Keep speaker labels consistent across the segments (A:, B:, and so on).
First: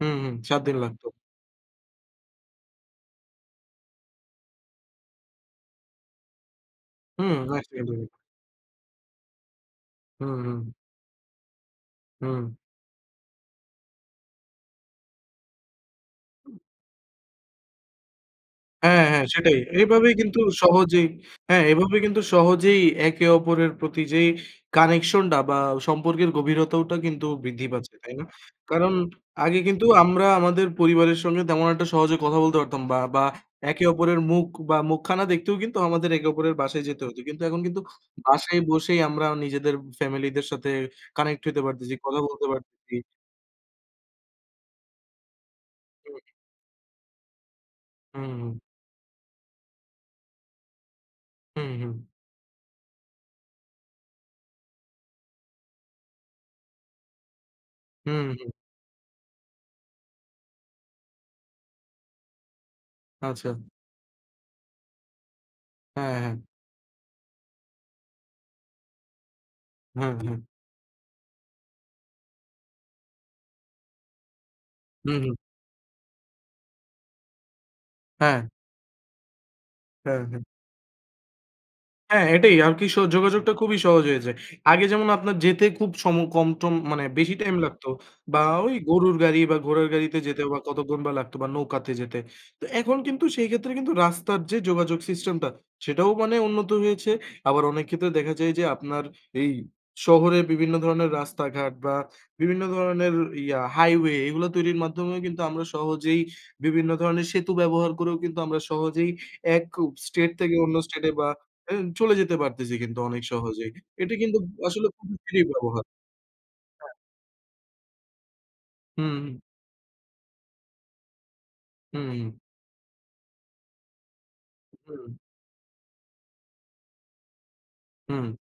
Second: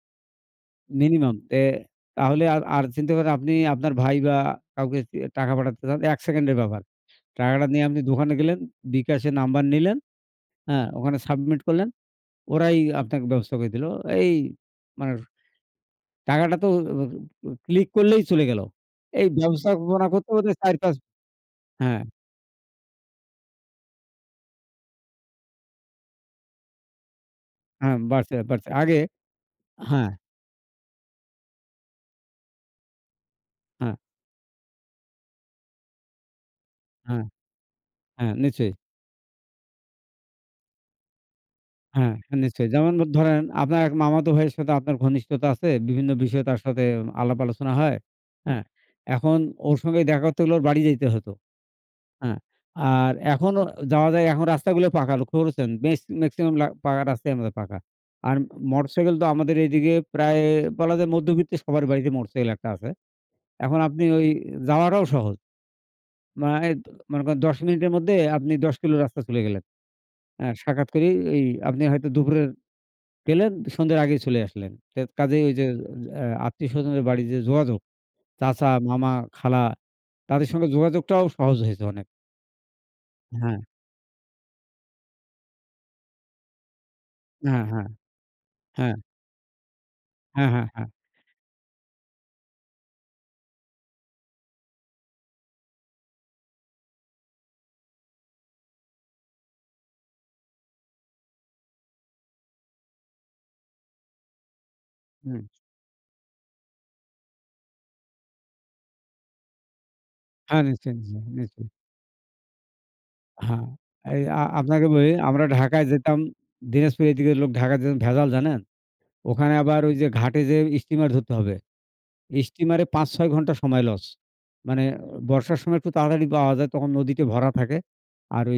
A: হুম, হুম। ৭ দিন লাগতো।
B: minimum এ তাহলে আর আর চিন্তা করেন আপনি আপনার ভাই বা কাউকে টাকা পাঠাতে চান, ১ সেকেন্ডের ব্যাপার।
A: হুম,
B: টাকাটা
A: আসতেই
B: নিয়ে আপনি
A: পারে।
B: দোকানে গেলেন, বিকাশের নাম্বার নিলেন,
A: হুম, হুম।
B: হ্যাঁ? ওখানে submit করলেন।
A: হুম।
B: ওরাই আপনাকে ব্যবস্থা করে দিল। এই মানে টাকাটা তো ও click করলেই চলে গেল।
A: হ্যাঁ, হ্যাঁ,
B: এই
A: সেটাই।
B: ব্যবস্থাপনা
A: এভাবেই
B: করতে
A: কিন্তু
B: হতে ৪-৫
A: সহজেই হ্যাঁ, এভাবেই
B: হ্যাঁ।
A: কিন্তু সহজেই একে অপরের প্রতি যেই connection টা বা সম্পর্কের গভীরতাওটা কিন্তু বৃদ্ধি পাচ্ছে,
B: হ্যাঁ,
A: তাই না?
B: বাড়ছে, বাড়ছে।
A: কারণ
B: আগে
A: আগে কিন্তু
B: হ্যাঁ।
A: আমরা আমাদের পরিবারের সঙ্গে তেমন একটা সহজে কথা বলতে পারতাম বা বা একে
B: হ্যাঁ।
A: অপরের মুখ বা মুখখানা দেখতেও কিন্তু আমাদের একে অপরের বাসায় যেতে হতো।
B: হ্যাঁ।
A: কিন্তু এখন কিন্তু
B: হ্যাঁ,
A: বাসায়
B: নিশ্চয়ই।
A: বসেই আমরা নিজেদের family দের সাথে connect হতে পারতেছি,
B: হ্যাঁ,
A: কথা বলতে
B: নিশ্চয়ই। যেমন
A: পারতেছি।
B: ধরেন আপনার এক মামাতো ভাইয়ের সাথে আপনার ঘনিষ্ঠতা আছে। বিভিন্ন
A: হুম।
B: বিষয়ে তার সাথে আলাপ আলোচনা হয়,
A: হুম, হুম।
B: হ্যাঁ? এখন ওর সঙ্গে দেখা করতে হলে ওর বাড়ি যাইতে হতো,
A: হুম, হুম।
B: হ্যাঁ? আর এখনও যাওয়া যায়। এখন রাস্তাগুলো পাকা লক্ষ্য করেছেন? বেশ maximum লা পাকা রাস্তাই আমাদের পাকা।
A: হুম,
B: আর
A: হুম।
B: motorcycle তো আমাদের এইদিকে প্রায় বলা যায় মধ্যবিত্ত সবার বাড়িতে motorcycle একটা আছে।
A: আচ্ছা।
B: এখন আপনি ঐ যাওয়াটাও সহজ।
A: হ্যাঁ, হ্যাঁ।
B: মানে মনে করেন ১০ মিনিটের মধ্যে আপনি ১০ কিলো রাস্তা চলে গেলেন।
A: হুম, হুম।
B: এ্যা সাক্ষাৎ করি। এই আপনি হয়তো দুপুরে গেলেন, সন্ধ্যার আগেই চলে আসলেন। তে
A: হুম, হুম।
B: কাজেই ঐ যে আ আত্মীয়স্বজনের বাড়ির যে যোগাযোগ,
A: হ্যাঁ।
B: চাচা, মামা, খালা
A: হ্যাঁ, হ্যাঁ।
B: তাদের সঙ্গে যোগাযোগটাও সহজ হয়েছে অনেক।
A: হ্যাঁ, এটাই আর কি। স যোগাযোগটা
B: হ্যাঁ।
A: খুবই সহজ হয়েছে। আগে যেমন আপনার যেতে খুব সম কম টম মানে বেশি time
B: হ্যাঁ, হ্যাঁ।
A: লাগতো বা ঐ
B: হ্যাঁ।
A: গরুর গাড়ি বা ঘোড়ার গাড়িতে যেতে
B: হ্যাঁ,
A: বা
B: হ্যাঁ, হ্যাঁ।
A: কতঘন্টা লাগতো বা নৌকাতে যেতে। তো এখন কিন্তু সেই ক্ষেত্রে কিন্তু রাস্তার যে যোগাযোগ system টা সেটাও মানে উন্নত হয়েছে। আবার অনেক ক্ষেত্রে দেখা যায় যে, আপনার এই শহরে বিভিন্ন ধরনের রাস্তাঘাট বা বিভিন্ন ধরনের ইয়া highway এগুলা তৈরির মাধ্যমেও কিন্তু
B: হুম।
A: আমরা সহজেই বিভিন্ন ধরনের সেতু ব্যবহার করেও কিন্তু আমরা সহজেই এক ও state থেকে
B: হ্যাঁ,
A: অন্য
B: নিশ্চয়ই,
A: state এ বা
B: নিশ্চয়ই। নিশ্চয়ই।
A: এও চলে যেতে পারতেছি কিন্তু অনেক
B: হ্যাঁ,
A: সহজেই। এটি
B: এই
A: কিন্তু
B: আ
A: আসলে
B: আপনাকে বলি
A: প্রযুক্তরই
B: আমরা
A: ব্যবহার।
B: ঢাকায় যেতাম।
A: হ্যাঁ।
B: দিনাজপুর এই দিকের লোক ঢাকায় যেতেন ভেজাল জানেন?
A: হুম, হুম।
B: ওখানে আবার ঐ যে ঘাটে যে স্টিমার ধরতে হবে।
A: হুম, হুম।
B: steamer এ ৫-৬ ঘণ্টা সময় loss। মানে
A: হুম।
B: বর্ষার সময় একটু তাড়াতাড়ি পাওয়া যায়। তখন নদীতে ভরা থাকে।
A: হুম।
B: আর ঐ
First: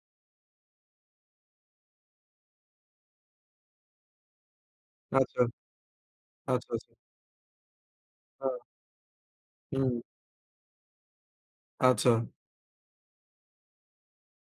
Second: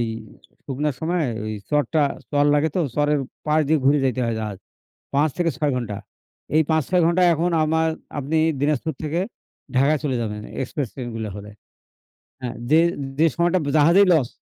B: শুকনার সময়ে ঐ চড়টা, চড় লাগে তো। চড়ের পাড় দিয়ে ঘুরে যাইতে হয় জাহাজ। ৫
A: আচ্ছা।
B: থেকে ৬ ঘণ্টা। এই
A: আচ্ছা,
B: পাঁচ
A: আচ্ছা।
B: ছয় ঘণ্টায় এখন আমার আপনি
A: হ্যাঁ।
B: দিনাজপুর থেকে
A: হুম।
B: ঢাকায় চলে যাবেন express train গুলো হলে।
A: আচ্ছা।
B: হ্যাঁ? যে যে সময়টা জাহাজে loss